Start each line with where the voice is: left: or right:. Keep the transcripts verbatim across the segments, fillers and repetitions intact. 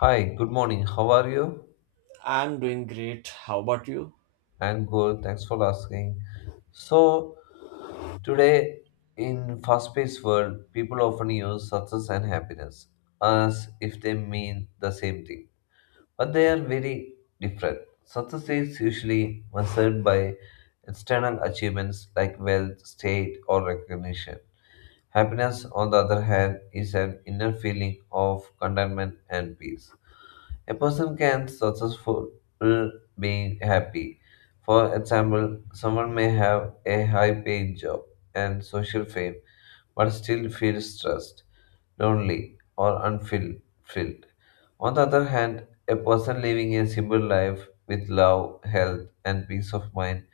left: Hi, good morning. How are you?
right: I'm doing great. How about you?
left: I'm good. Thanks for asking. So, Today in fast-paced world, people often use success and happiness as if they mean the same thing, but they are very different. Success is usually measured by external achievements like wealth, state, or recognition. Happiness, on the other hand, is an inner feeling of contentment and peace. A person can successful being happy. For example, someone may have a high paying job and social fame but still feels stressed, lonely, or unfulfilled. On the other hand, a person living a simple life with love, health, and peace of mind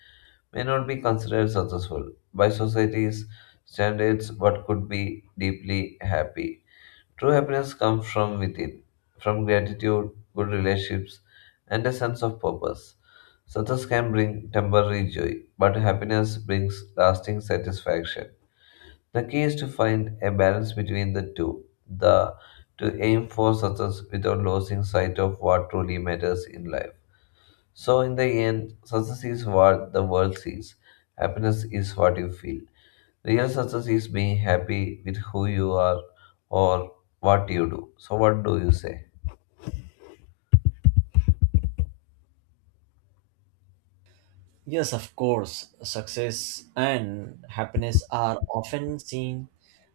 left: may not be considered successful by society's standards but could be deeply happy. True happiness comes from within, from gratitude, good relationships, and a sense of purpose. Success can bring temporary joy, but happiness brings lasting satisfaction. The key is to find a balance between the two, the to aim for success without losing sight of what truly matters in life. So in the end, success is what the world sees. Happiness is what you feel. Real success is being happy with who you are or what you do. So, what do you say?
right: Yes, of course. Success and happiness are often seen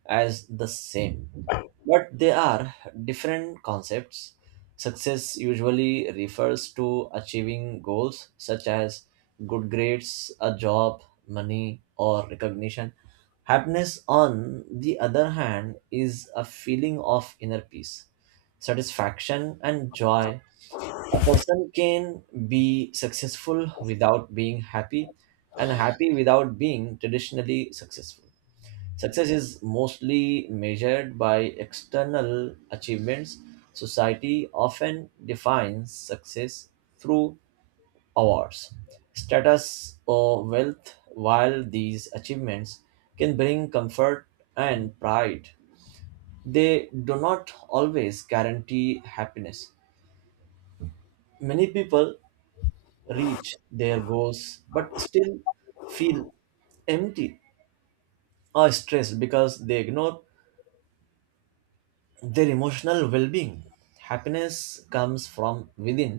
right: as the same, but they are different concepts. Success usually refers to achieving goals such as good grades, a job, money, or recognition. Happiness, on the other hand, is a feeling of inner peace, satisfaction, and joy. A person can be successful without being happy, and happy without being traditionally successful. Success is mostly measured by external achievements. Society often defines success through awards, status, or wealth, while these achievements can bring comfort and pride. They do not always guarantee happiness. Many people reach their goals but still feel empty or stressed because they ignore their emotional well-being. Happiness comes from within.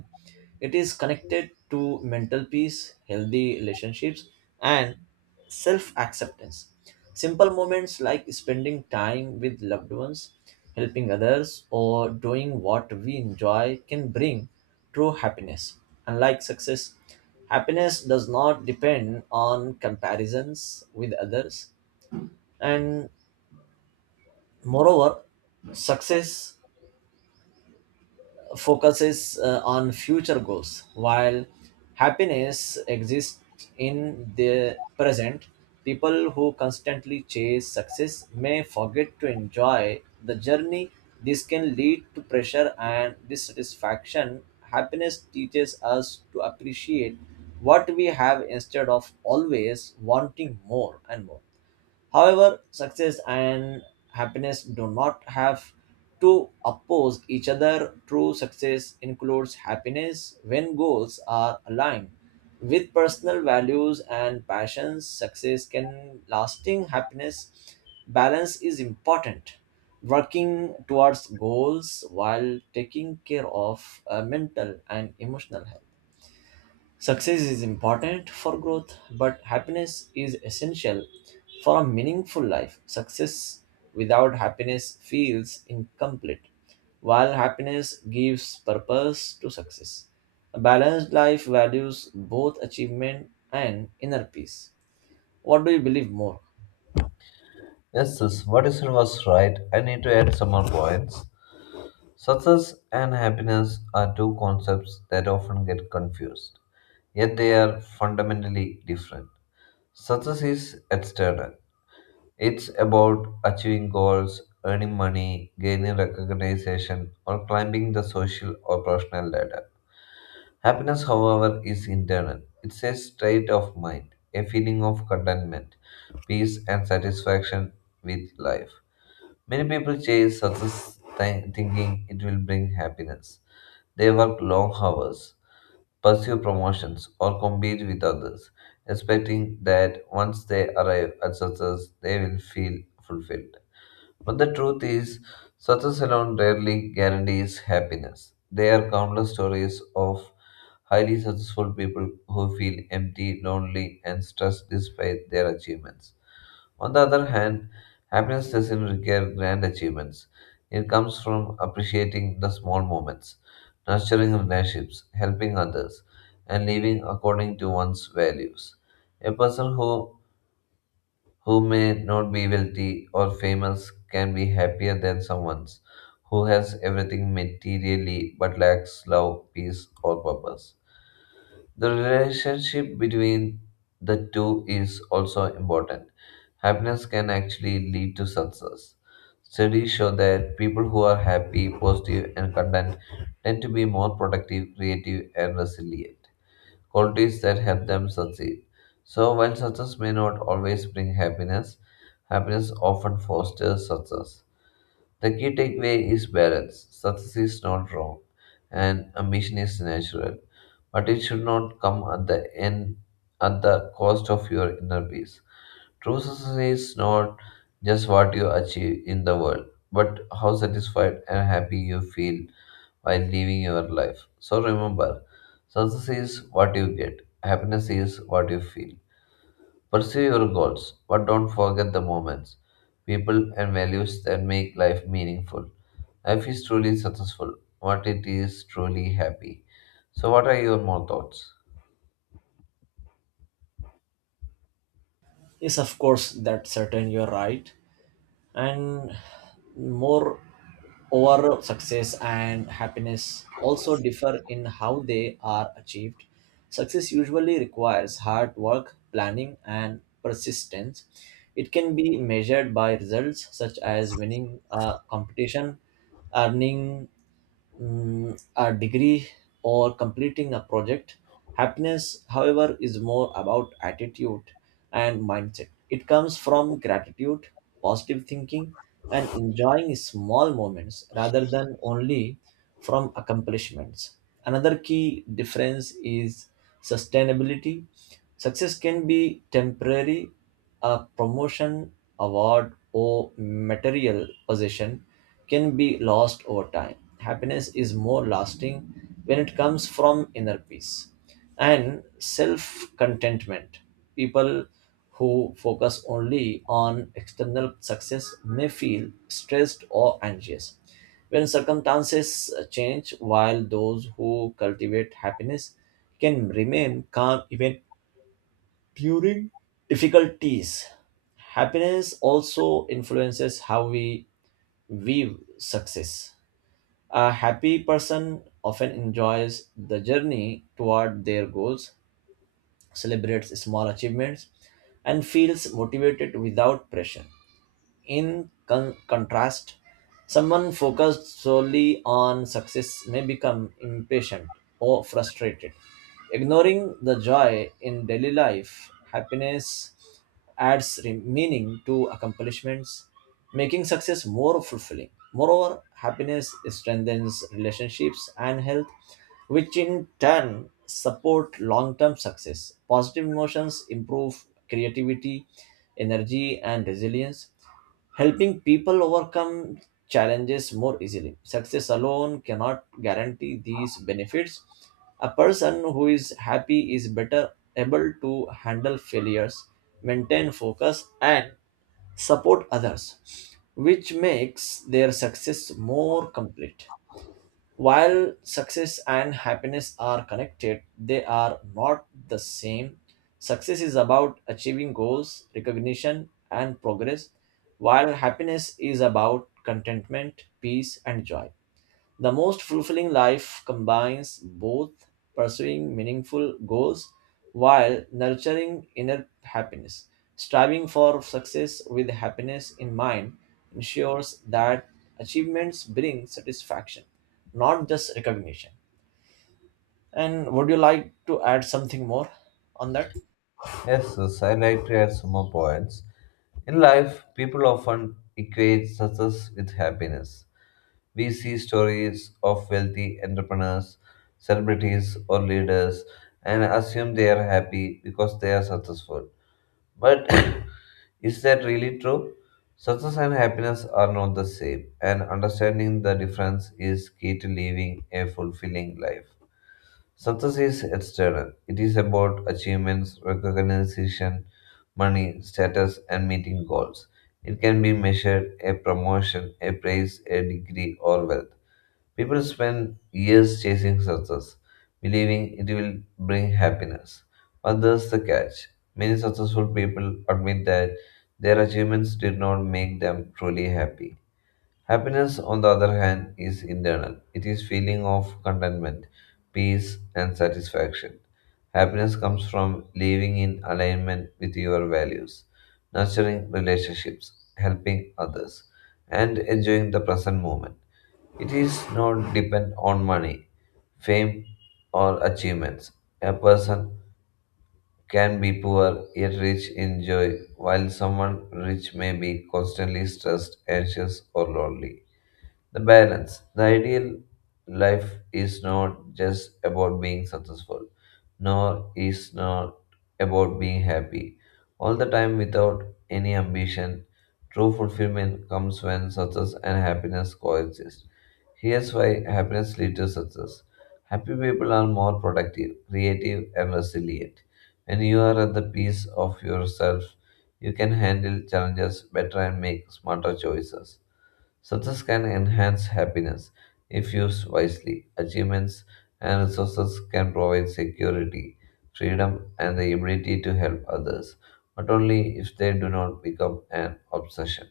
right: It is connected to mental peace, healthy relationships, and self-acceptance. Simple moments like spending time with loved ones, helping others, or doing what we enjoy can bring true happiness. Unlike success, happiness does not depend on comparisons with others. And moreover, success focuses uh, on future goals, while happiness exists in the present. People who constantly chase success may forget to enjoy the journey. This can lead to pressure and dissatisfaction. Happiness teaches us to appreciate what we have instead of always wanting more and more. However, success and happiness do not have to oppose each other. True success includes happiness when goals are aligned with personal values and passions. Success can lasting happiness. Balance is important. Working towards goals while taking care of uh, mental and emotional health. Success is important for growth, but happiness is essential for a meaningful life. Success without happiness feels incomplete, while happiness gives purpose to success. A balanced life values both achievement and inner peace. What do you believe more?
left: Yes, sis, what you said was right. I need to add some more points. Success and happiness are two concepts that often get confused, yet they are fundamentally different. Success is external, it's about achieving goals, earning money, gaining recognition, or climbing the social or professional ladder. Happiness, however, is internal. It's a state of mind, a feeling of contentment, peace, and satisfaction with life. Many people chase success thi- thinking it will bring happiness. They work long hours, pursue promotions, or compete with others, expecting that once they arrive at success, they will feel fulfilled. But the truth is, success alone rarely guarantees happiness. There are countless stories of highly successful people who feel empty, lonely, and stressed despite their achievements. On the other hand, happiness doesn't require grand achievements. It comes from appreciating the small moments, nurturing relationships, helping others, and living according to one's values. A person who, who may not be wealthy or famous can be happier than someone who has everything materially but lacks love, peace, or purpose. The relationship between the two is also important. Happiness can actually lead to success. Studies show that people who are happy, positive, and content tend to be more productive, creative, and resilient. Qualities that help them succeed. So, while success may not always bring happiness, happiness often fosters success. The key takeaway is balance. Success is not wrong, and ambition is natural but it should not come at the end at the cost of your inner peace. True success is not just what you achieve in the world, but how satisfied and happy you feel while living your life. So remember, success is what you get, happiness is what you feel. Pursue your goals, but don't forget the moments, people, and values that make life meaningful. Life is truly successful, what it is truly happy. So, what are your more thoughts?
right: Yes, of course, that's certain, you're right. And more over success and happiness also differ in how they are achieved. Success usually requires hard work, planning, and persistence. It can be measured by results such as winning a competition, earning mm, a degree, or completing a project. Happiness, however, is more about attitude and mindset. It comes from gratitude, positive thinking, and enjoying small moments rather than only from accomplishments. Another key difference is sustainability. Success can be temporary. A promotion, award, or material possession can be lost over time. Happiness is more lasting when it comes from inner peace and self contentment. People who focus only on external success may feel stressed or anxious when circumstances change, while those who cultivate happiness can remain calm even during difficulties. Happiness also influences how we view success. A happy person often enjoys the journey toward their goals, celebrates small achievements, and feels motivated without pressure. In con- contrast, someone focused solely on success may become impatient or frustrated, ignoring the joy in daily life. Happiness adds re- meaning to accomplishments, making success more fulfilling. Moreover, happiness strengthens relationships and health, which in turn support long-term success. Positive emotions improve creativity, energy, and resilience, helping people overcome challenges more easily. Success alone cannot guarantee these benefits. A person who is happy is better able to handle failures, maintain focus, and support others, which makes their success more complete. While success and happiness are connected, they are not the same. Success is about achieving goals, recognition, and progress, while happiness is about contentment, peace, and joy. The most fulfilling life combines both, pursuing meaningful goals while nurturing inner happiness. Striving for success with happiness in mind ensures that achievements bring satisfaction, not just recognition. And would you like to add something more on that?
left: Yes, yes, I like to add some more points. In life, people often equate success with happiness. We see stories of wealthy entrepreneurs, celebrities, or leaders and assume they are happy because they are successful. But is that really true? Success and happiness are not the same, and understanding the difference is key to living a fulfilling life. Success is external. It is about achievements, recognition, money, status, and meeting goals. It can be measured a promotion, a praise, a degree, or wealth. People spend years chasing success, believing it will bring happiness. But there's the catch. Many successful people admit that their achievements did not make them truly happy. Happiness, on the other hand, is internal. It is feeling of contentment, peace, and satisfaction. Happiness comes from living in alignment with your values, nurturing relationships, helping others, and enjoying the present moment. It is not dependent on money, fame, or achievements. A person can be poor yet rich in joy, while someone rich may be constantly stressed, anxious, or lonely. The balance. The ideal life is not just about being successful, nor is not about being happy all the time without any ambition. True fulfillment comes when success and happiness coexist. Here's why happiness leads to success. Happy people are more productive, creative, and resilient. When you are at the peace of yourself, you can handle challenges better and make smarter choices. Success can enhance happiness if used wisely. Achievements and resources can provide security, freedom, and the ability to help others, but only if they do not become an obsession.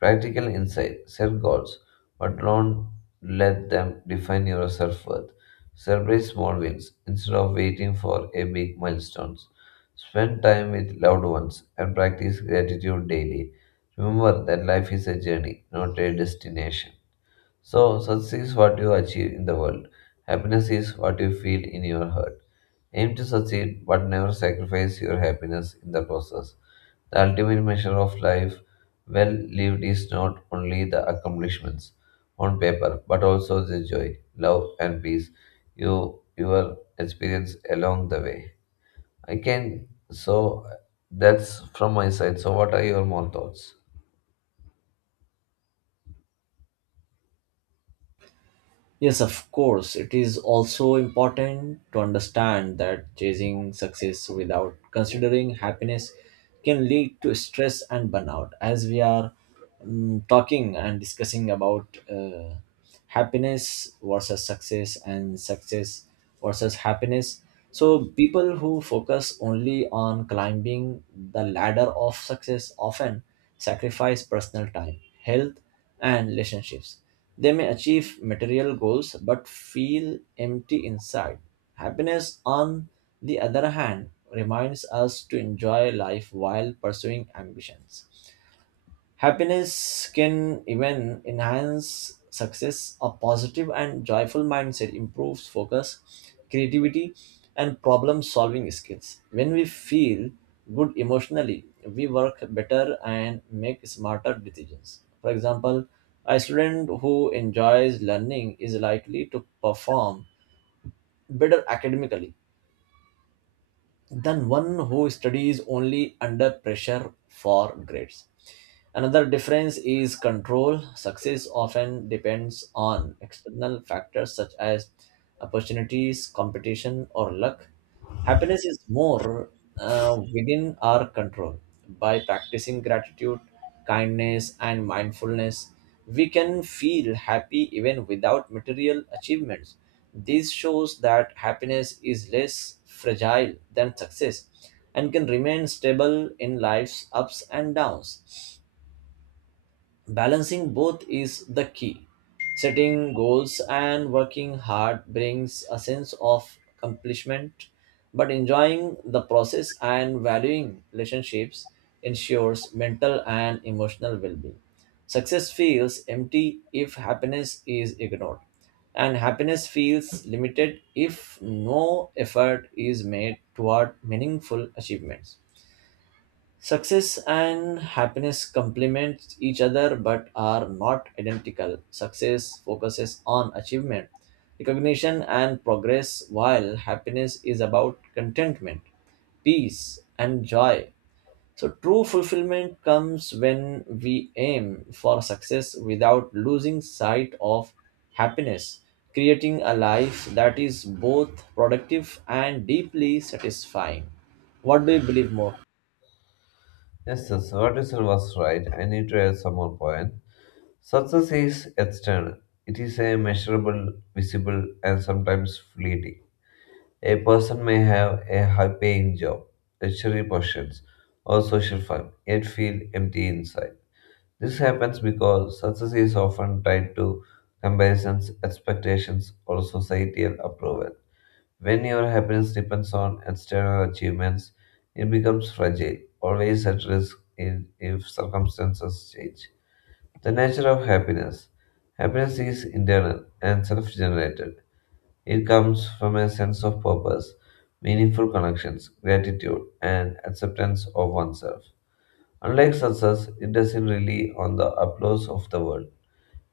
left: Practical insight set goals, but don't let them define your self worth. Celebrate small wins instead of waiting for a big milestone. Spend time with loved ones and practice gratitude daily. Remember that life is a journey, not a destination. So, success is what you achieve in the world. Happiness is what you feel in your heart. Aim to succeed, but never sacrifice your happiness in the process. The ultimate measure of life well lived is not only the accomplishments on paper, but also the joy, love, and peace you you will experience along the way. I can so That's from my side. So what are your more thoughts?
right: Yes, of course. It is also important to understand that chasing success without considering happiness can lead to stress and burnout. As we are mm, talking and discussing about uh, happiness versus success and success versus happiness, so people who focus only on climbing the ladder of success often sacrifice personal time, health, and relationships. They may achieve material goals but feel empty inside. Happiness, on the other hand, reminds us to enjoy life while pursuing ambitions. Happiness can even enhance success. A positive and joyful mindset improves focus, creativity, and problem solving skills. When we feel good emotionally, we work better and make smarter decisions. For example, a student who enjoys learning is likely to perform better academically than one who studies only under pressure for grades. Another difference is control. Success often depends on external factors such as opportunities, competition, or luck. Happiness is more uh, within our control. By practicing gratitude, kindness, and mindfulness, we can feel happy even without material achievements. This shows that happiness is less fragile than success and can remain stable in life's ups and downs. Balancing both is the key. Setting goals and working hard brings a sense of accomplishment, but enjoying the process and valuing relationships ensures mental and emotional well being. Success feels empty if happiness is ignored, and happiness feels limited if no effort is made toward meaningful achievements. Success and happiness complement each other but are not identical. Success focuses on achievement, recognition, and progress, while happiness is about contentment, peace, and joy. So, true fulfillment comes when we aim for success without losing sight of happiness, creating a life that is both productive and deeply satisfying. What do you believe more?
left: Yes, yes, what you said was right. I need to add some more point. Success is external. It is a measurable, visible, and sometimes fleeting. A person may have a high paying job, luxury possessions, or social fame, yet feel empty inside. This happens because success is often tied to comparisons, expectations, or societal approval. When your happiness depends on external achievements, it becomes fragile, always at risk in, if circumstances change. The nature of happiness. Happiness is internal and self generated it comes from a sense of purpose, meaningful connections, gratitude, and acceptance of oneself. Unlike success, it doesn't rely on the applause of the world.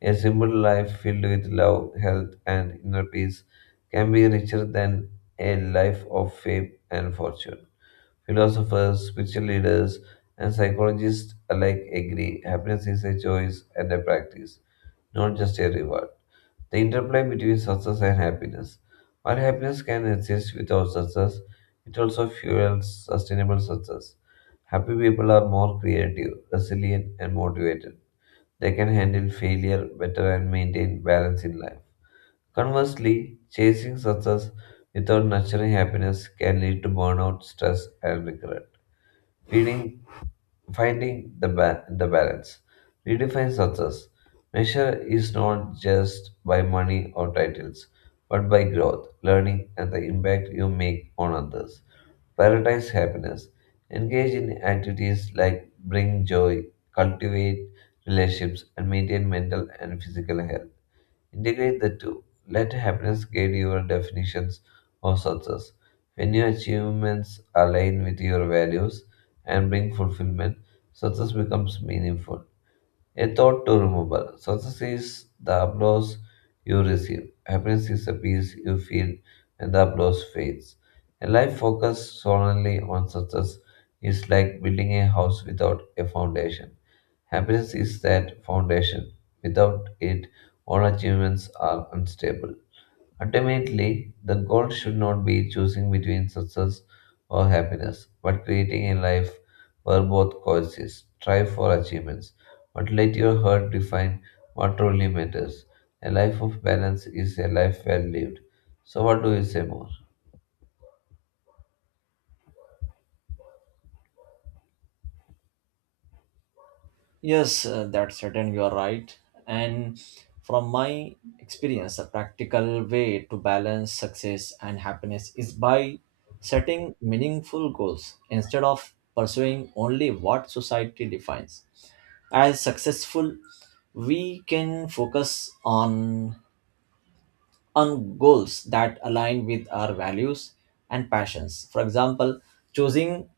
left: A simple life filled with love, health, and inner peace can be richer than a life of fame and fortune. Philosophers, spiritual leaders, and psychologists alike agree happiness is a choice and a practice, not just a reward the interplay between success and happiness. While happiness can exist without success, it also fuels sustainable success. Happy people are more creative, resilient, and motivated. They can handle failure better and maintain balance in life. Conversely, chasing success without nurturing happiness can lead to burnout, stress, and regret. Feeling Finding the, ba- The balance. Redefine success. Measure is not just by money or titles, but by growth, learning, and the impact you make on others. Prioritize happiness. Engage in activities like bring joy, cultivate relationships, and maintain mental and physical health. Integrate the two. Let happiness guide your definitions of success. When your achievements align with your values and bring fulfillment, success becomes meaningful. A thought to remember. Success is the applause you receive. Happiness is the peace you feel when the applause fades. A life focused solely on success is like building a house without a foundation. Happiness is that foundation. Without it, all achievements are unstable. Ultimately, the goal should not be choosing between success or happiness, but creating a life where both coexist. Strive for achievements, but let your heart define what truly matters. A life of balance is a life well lived. So, what do you say more?
right: Yes, uh, that's certain. You are right. And from my experience, a practical way to balance success and happiness is by setting meaningful goals instead of pursuing only what society defines as successful. We can focus on on goals that align with our values and passions. For example, choosing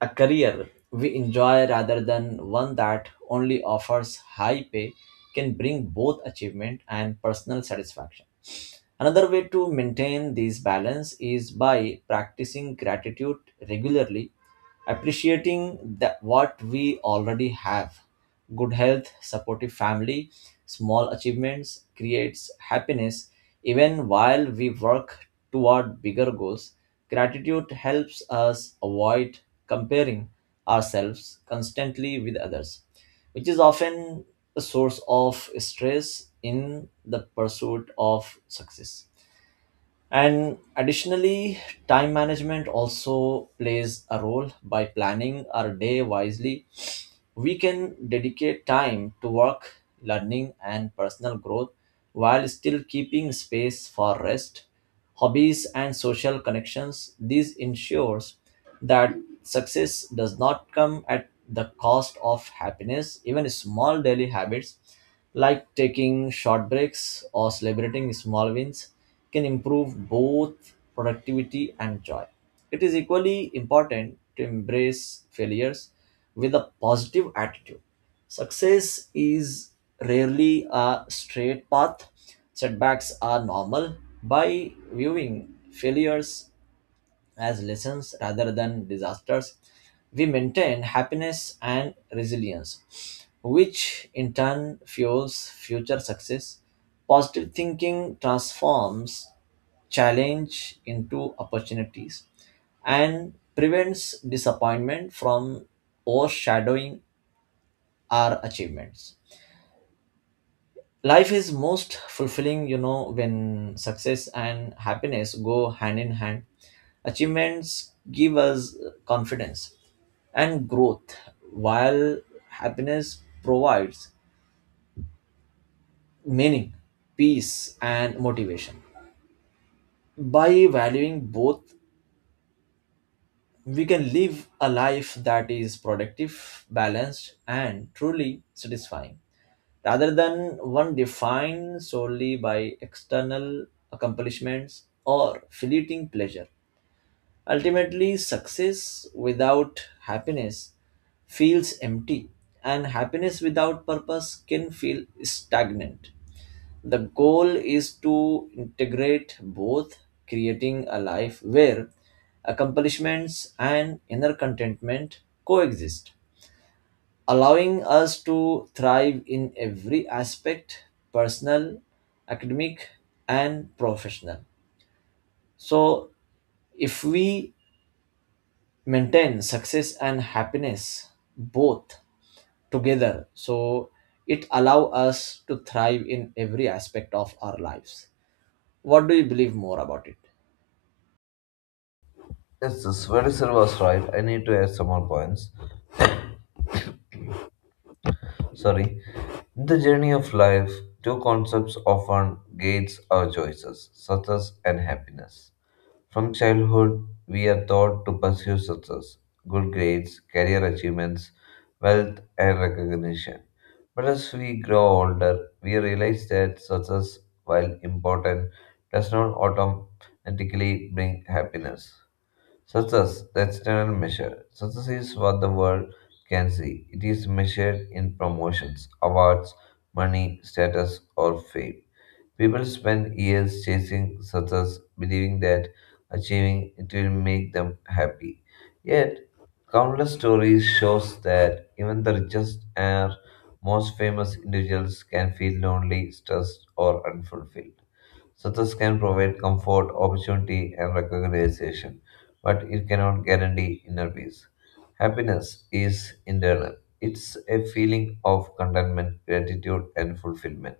right: a career we enjoy rather than one that only offers high pay can bring both achievement and personal satisfaction. Another way to maintain this balance is by practicing gratitude regularly, appreciating that what we already have, good health, supportive family, small achievements, creates happiness even while we work toward bigger goals. Gratitude helps us avoid comparing ourselves constantly with others, which is often a source of stress in the pursuit of success. And additionally, time management also plays a role. By planning our day wisely, we can dedicate time to work, learning, and personal growth while still keeping space for rest, hobbies, and social connections. This ensures that success does not come at the cost of happiness. Even small daily habits like taking short breaks or celebrating small wins can improve both productivity and joy. It is equally important to embrace failures with a positive attitude. Success is rarely a straight path. Setbacks are normal. By viewing failures as lessons rather than disasters, we maintain happiness and resilience, which in turn fuels future success. Positive thinking transforms challenge into opportunities and prevents disappointment from overshadowing our achievements. Life is most fulfilling, you know, when success and happiness go hand in hand. Achievements give us confidence and growth, while happiness provides meaning, peace, and motivation. By valuing both, we can live a life that is productive, balanced, and truly satisfying, rather than one defined solely by external accomplishments or fleeting pleasure. Ultimately, success without happiness feels empty, and happiness without purpose can feel stagnant. The goal is to integrate both, creating a life where accomplishments and inner contentment coexist, allowing us to thrive in every aspect, personal, academic, and professional. So, if we maintain success and happiness both together, so it allow us to thrive in every aspect of our lives. What do you believe more about it?
left: Yes, this very silver was right. I need to add some more points. Sorry. In the journey of life, two concepts often gates our choices, success and happiness. From childhood, we are taught to pursue success, good grades, career achievements, wealth, and recognition. But as we grow older, we realize that success, while important, does not automatically bring happiness. Success, the external measure. Success is what the world can see. It is measured in promotions, awards, money, status, or fame. People spend years chasing success, believing that achieving it will make them happy. Yet, countless stories shows that even the richest and most famous individuals can feel lonely, stressed, or unfulfilled. Success can provide comfort, opportunity, and recognition, but it cannot guarantee inner peace. Happiness is internal, it's a feeling of contentment, gratitude, and fulfillment.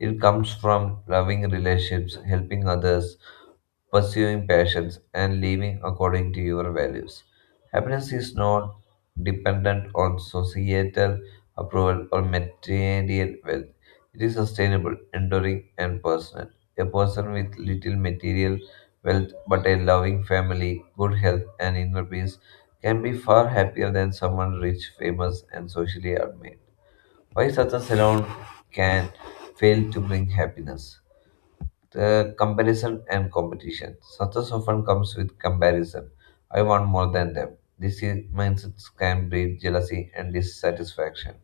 left: It comes from loving relationships, helping others, pursuing passions, and living according to your values. Happiness is not dependent on societal approval or material wealth. It is sustainable, enduring, and personal. A person with little material wealth but a loving family, good health, and inner peace can be far happier than someone rich, famous, and socially admired. Why success alone can fail to bring happiness? The comparison and competition. Success often comes with comparison. I want more than them. This i- mindsets can breed jealousy and dissatisfaction.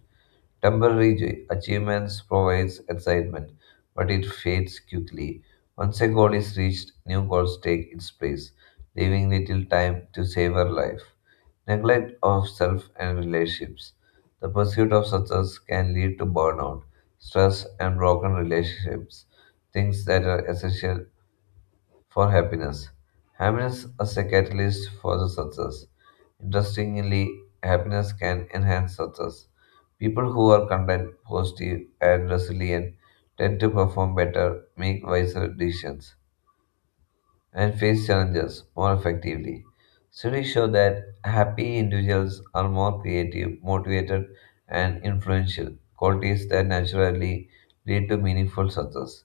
left: Temporary j- achievements provides excitement, but it fades quickly. Once a goal is reached, new goals take its place, leaving little time to savor life. Neglect of self and relationships. The pursuit of success can lead to burnout, stress, and broken relationships, things that are essential for happiness. Happiness as a catalyst for the success. Interestingly, happiness can enhance success. People who are content, positive, and resilient tend to perform better, make wiser decisions, and face challenges more effectively. Studies show that happy individuals are more creative, motivated, and influential, qualities that naturally lead to meaningful success.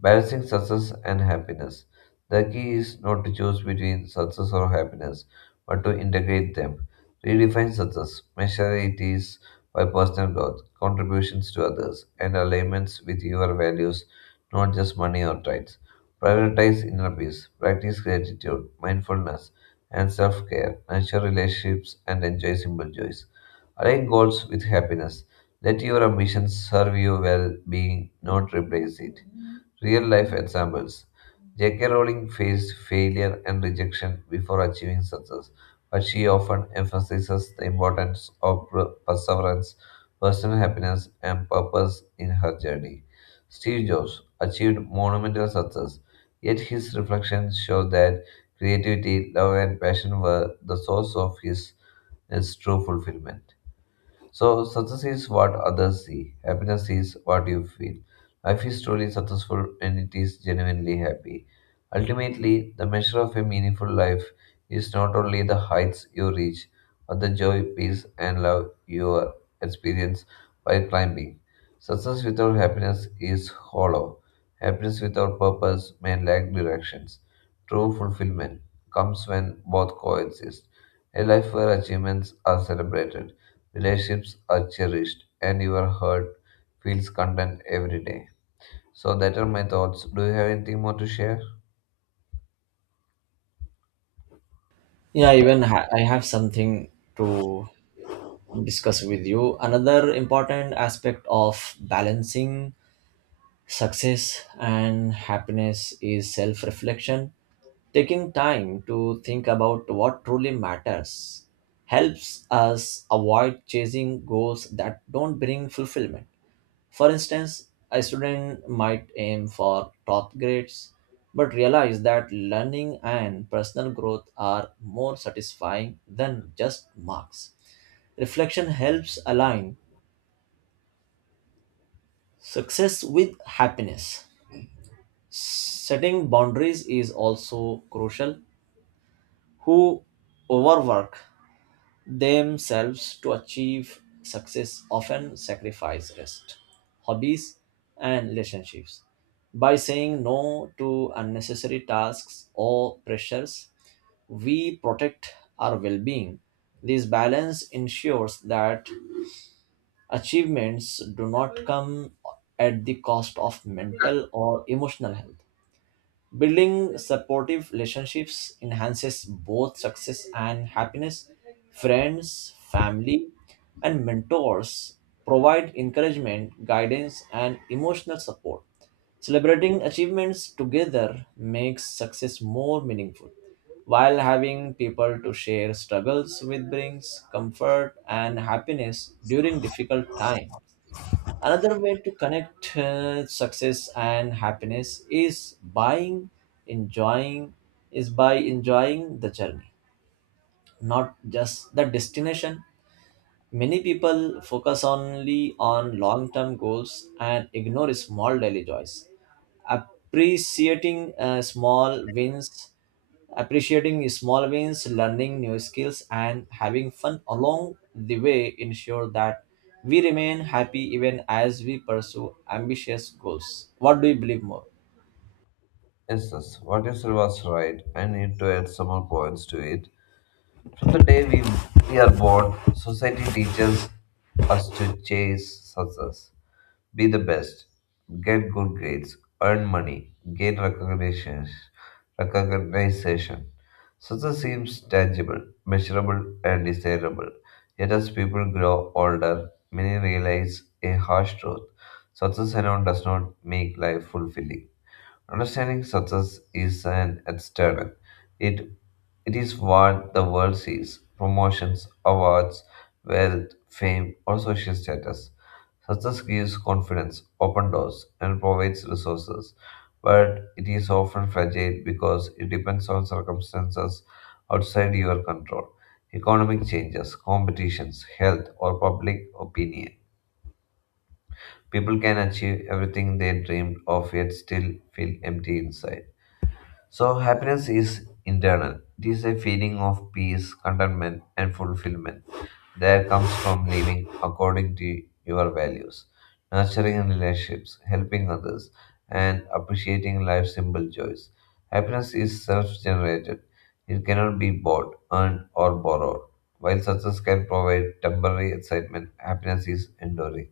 left: Balancing success and happiness. The key is not to choose between success or happiness, but to integrate them. Redefine success, measure it is by personal growth, contributions to others, and alignments with your values, not just money or titles. Prioritize inner peace, practice gratitude, mindfulness, and self care, nurture relationships, and enjoy simple joys. Align goals with happiness. Let your ambitions serve your well being, not replace it. Real life examples: J K. Rowling faced failure and rejection before achieving success, but she often emphasizes the importance of per- perseverance, personal happiness, and purpose in her journey. Steve Jobs achieved monumental success. Yet his reflections show that creativity, love, and passion were the source of his, his true fulfillment. So, success is what others see, happiness is what you feel. Life is truly successful when it is genuinely happy. Ultimately, the measure of a meaningful life is not only the heights you reach, but the joy, peace, and love you experience by climbing. Success without happiness is hollow. Happiness without purpose may lack directions. True fulfillment comes when both coexist. A life where achievements are celebrated, relationships are cherished, and your heart feels content every day. So that are my thoughts. Do you have anything more to share?
right: Yeah even ha- i have something to discuss with you. Another important aspect of balancing success and happiness is self reflection. Taking time to think about what truly matters helps us avoid chasing goals that don't bring fulfillment. For instance, a student might aim for top grades but realize that learning and personal growth are more satisfying than just marks. Reflection helps align success with happiness. Setting boundaries is also crucial. Who overwork themselves to achieve success often sacrifice rest, hobbies, and relationships. By saying no to unnecessary tasks or pressures, we protect our well being. This balance ensures that achievements do not come at the cost of mental or emotional health. Building supportive relationships enhances both success and happiness. Friends, family, and mentors provide encouragement, guidance, and emotional support. Celebrating achievements together makes success more meaningful, while having people to share struggles with brings comfort and happiness during difficult times. Another way to connect uh, success and happiness is buying, enjoying, is by enjoying the journey, not just the destination. Many people focus only on long-term goals and ignore small daily joys. Appreciating uh, small wins Appreciating small wins, learning new skills, and having fun along the way ensure that we remain happy even as we pursue ambitious goals. What do you believe more?
left: Yes, yes. What you said was right. I need to add some more points to it. From the day we, we are born, society teaches us to chase success. Be the best, get good grades, earn money, gain recognition, recognition. Success seems tangible, measurable, and desirable. Yet as people grow older, many realize a harsh truth. Success alone does not make life fulfilling. Understanding success is an external. It it is what the world sees: promotions, awards, wealth, fame, or social status. Success gives confidence, open doors, and provides resources, but it is often fragile because it depends on circumstances outside your control. Economic changes, competitions, health, or public opinion. People can achieve everything they dreamed of yet still feel empty inside. So, happiness is internal. It is a feeling of peace, contentment, and fulfillment that comes from living according to your values, nurturing relationships, helping others, and appreciating life's simple joys. Happiness is self generated, it cannot be bought, earned, or borrowed. While success can provide temporary excitement, happiness is enduring.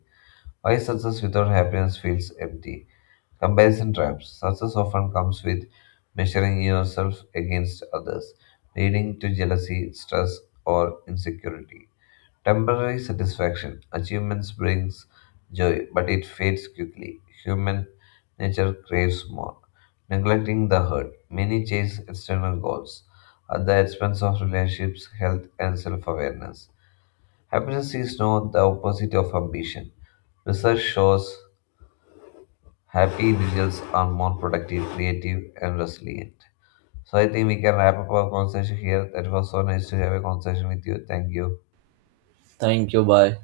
left: Why success without happiness feels empty? Comparison traps. Success often comes with measuring yourself against others, leading to jealousy, stress, or insecurity. Temporary satisfaction. Achievements brings joy, but it fades quickly. Human nature craves more. Neglecting the hurt. Many chase external goals at the expense of relationships, health, and self-awareness. Happiness is not the opposite of ambition. Research shows happy individuals are more productive, creative, and resilient. So I think we can wrap up our conversation here. That was so nice to have a conversation with you. Thank you.
right: Thank you. Bye.